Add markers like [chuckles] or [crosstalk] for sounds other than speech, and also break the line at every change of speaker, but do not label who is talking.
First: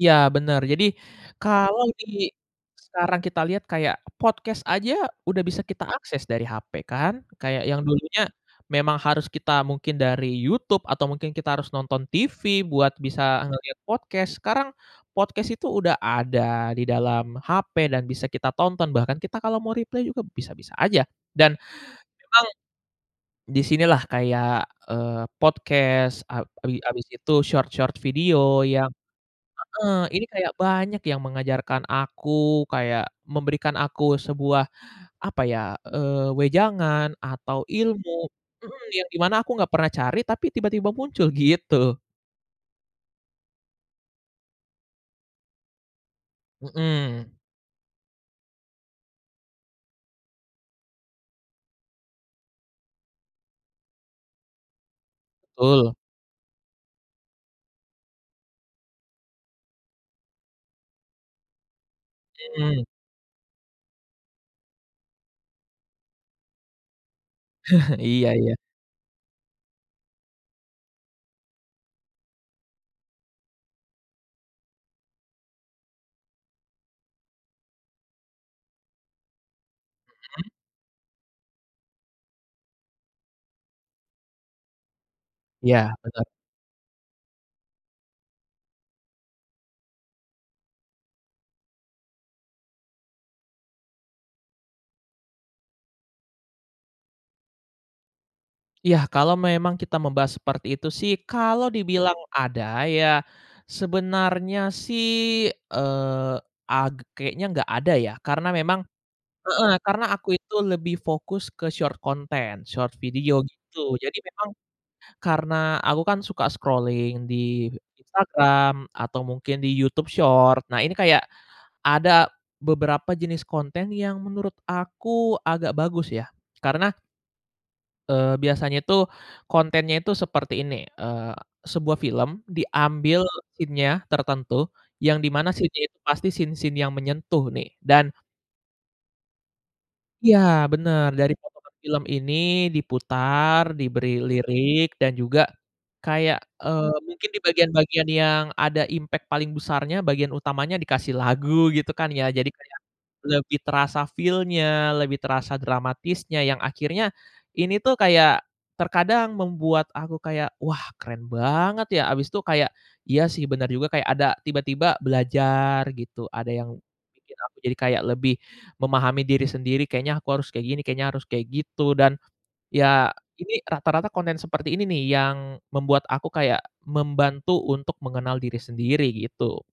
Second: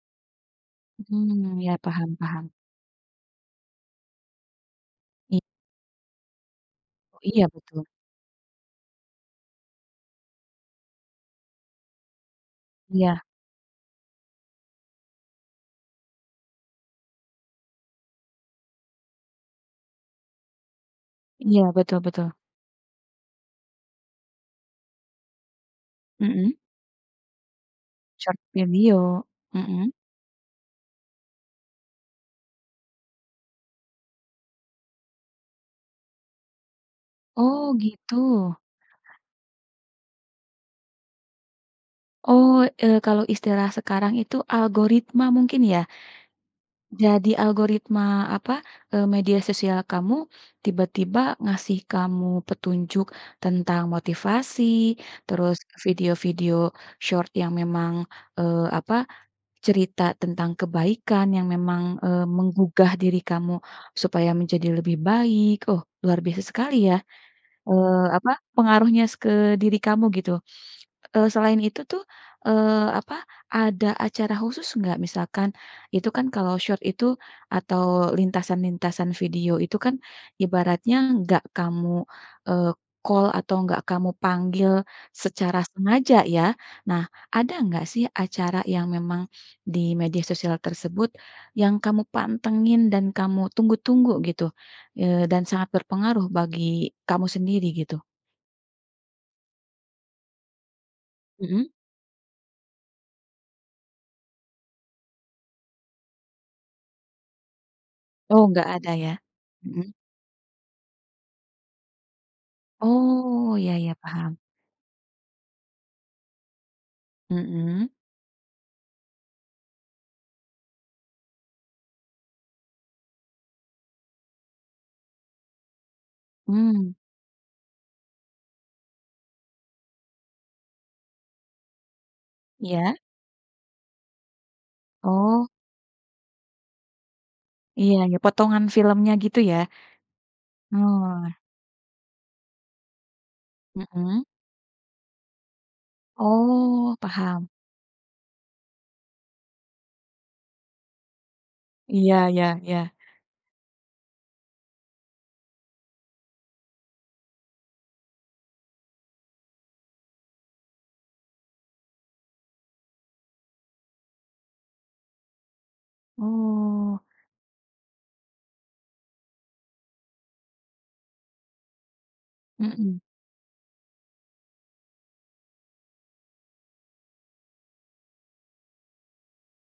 Iya, bener, jadi
Mhm, ya,
kalau di
paham paham.
sekarang kita lihat kayak podcast aja
Iy
udah bisa kita akses dari HP kan.
Iya,
Kayak yang
betul.
dulunya memang harus kita mungkin dari YouTube atau mungkin kita harus nonton TV buat bisa
Iya.
ngeliat podcast, sekarang podcast itu udah ada di dalam HP dan bisa kita tonton, bahkan kita kalau mau reply juga bisa-bisa aja, dan
Iya, betul betul.
emang di sini lah kayak, eee, podcast a
Mhm.
bi habis itu short-short
Short
video yang
video. Mhm.
heeh, ini kayak banyak yang mengajarkan aku kayak memberikan aku sebuah, apa ya, eee, wejangan atau
Oh, gitu.
ilmu mhm, yang di mana aku nggak pernah cari tapi tiba-tiba muncul, gitu.
Oh, eee, kalau istilah sekarang itu algoritma mungkin ya? Jadi
Mhm.
algoritma, apa, eee, media sosial kamu tiba-tiba ngasih kamu petunjuk tentang motivasi, terus
Betul.
video-video short yang memang, eee, apa, cerita tentang kebaikan yang memang, eee,
Mhm.
menggugah diri kamu supaya menjadi lebih baik. Oh, luar biasa sekali ya,
[chuckles]
eee, apa,
Iya iya.
pengaruhnya s ke diri kamu gitu, eee, selain itu tuh, eee, apa, ada acara khusus nggak, misalkan itu kan kalau short itu atau lintasan-lintasan video itu kan
Mhm.
ibaratnya nggak kamu, eee, call atau nggak kamu panggil secara
Iya, bener.
sengaja ya. Nah, ada nggak sih acara yang memang di media sosial tersebut, yang kamu pantengin dan kamu tunggu-tunggu gitu, eee, dan sangat berpengaruh bagi kamu sendiri gitu?
Iya, kalau memang kita membahas seperti itu sih,
Mhm.
kalau dibilang ada ya sebenarnya sih, eee, ag kayaknya nggak ada ya.
Oh,
Karena
nggak
memang
ada ya?
heeh,
Mhm.
karena aku itu lebih fokus ke short content, short video,
Oh, iya iya,
gitu. Jadi
paham.
memang karena aku kan suka scrolling di
Mhm.
Instagram atau mungkin di YouTube Short, nah ini kayak ada beberapa jenis konten yang menurut aku agak bagus ya karena
Hmm.
eee, biasanya tuh kontennya itu seperti ini, eee, sebuah film
Iya.
diambil scene-nya tertentu, yang di
Oh.
mana scene-nya itu pasti scene-scene yang menyentuh nih
Iya
dan
iya, potongan filmnya gitu ya?
Iya, bener. Dari
Oh.
potongan film ini diputar, diberi
Mhm.
lirik dan juga kayak, eee,
Oh,
mungkin di
paham.
bagian-bagian yang ada impact paling besarnya, bagian utamanya dikasih lagu, gitu kan
Iya,
ya. Jadi
ya
kayak
ya.
lebih terasa feel-nya, lebih terasa dramatisnya, yang akhirnya ini tuh kayak terkadang membuat aku kayak, "Wah, keren banget ya," habis itu kayak, iya sih benar juga, kayak ada tiba-tiba belajar gitu, ada yang
Oh.
bikin aku jadi kayak lebih memahami diri sendiri, kayaknya aku harus kayak gini, kayaknya harus kayak gitu, dan
Mhm.
iya ini rata-rata konten seperti ini nih yang membuat aku kayak membantu untuk mengenal diri sendiri, gitu.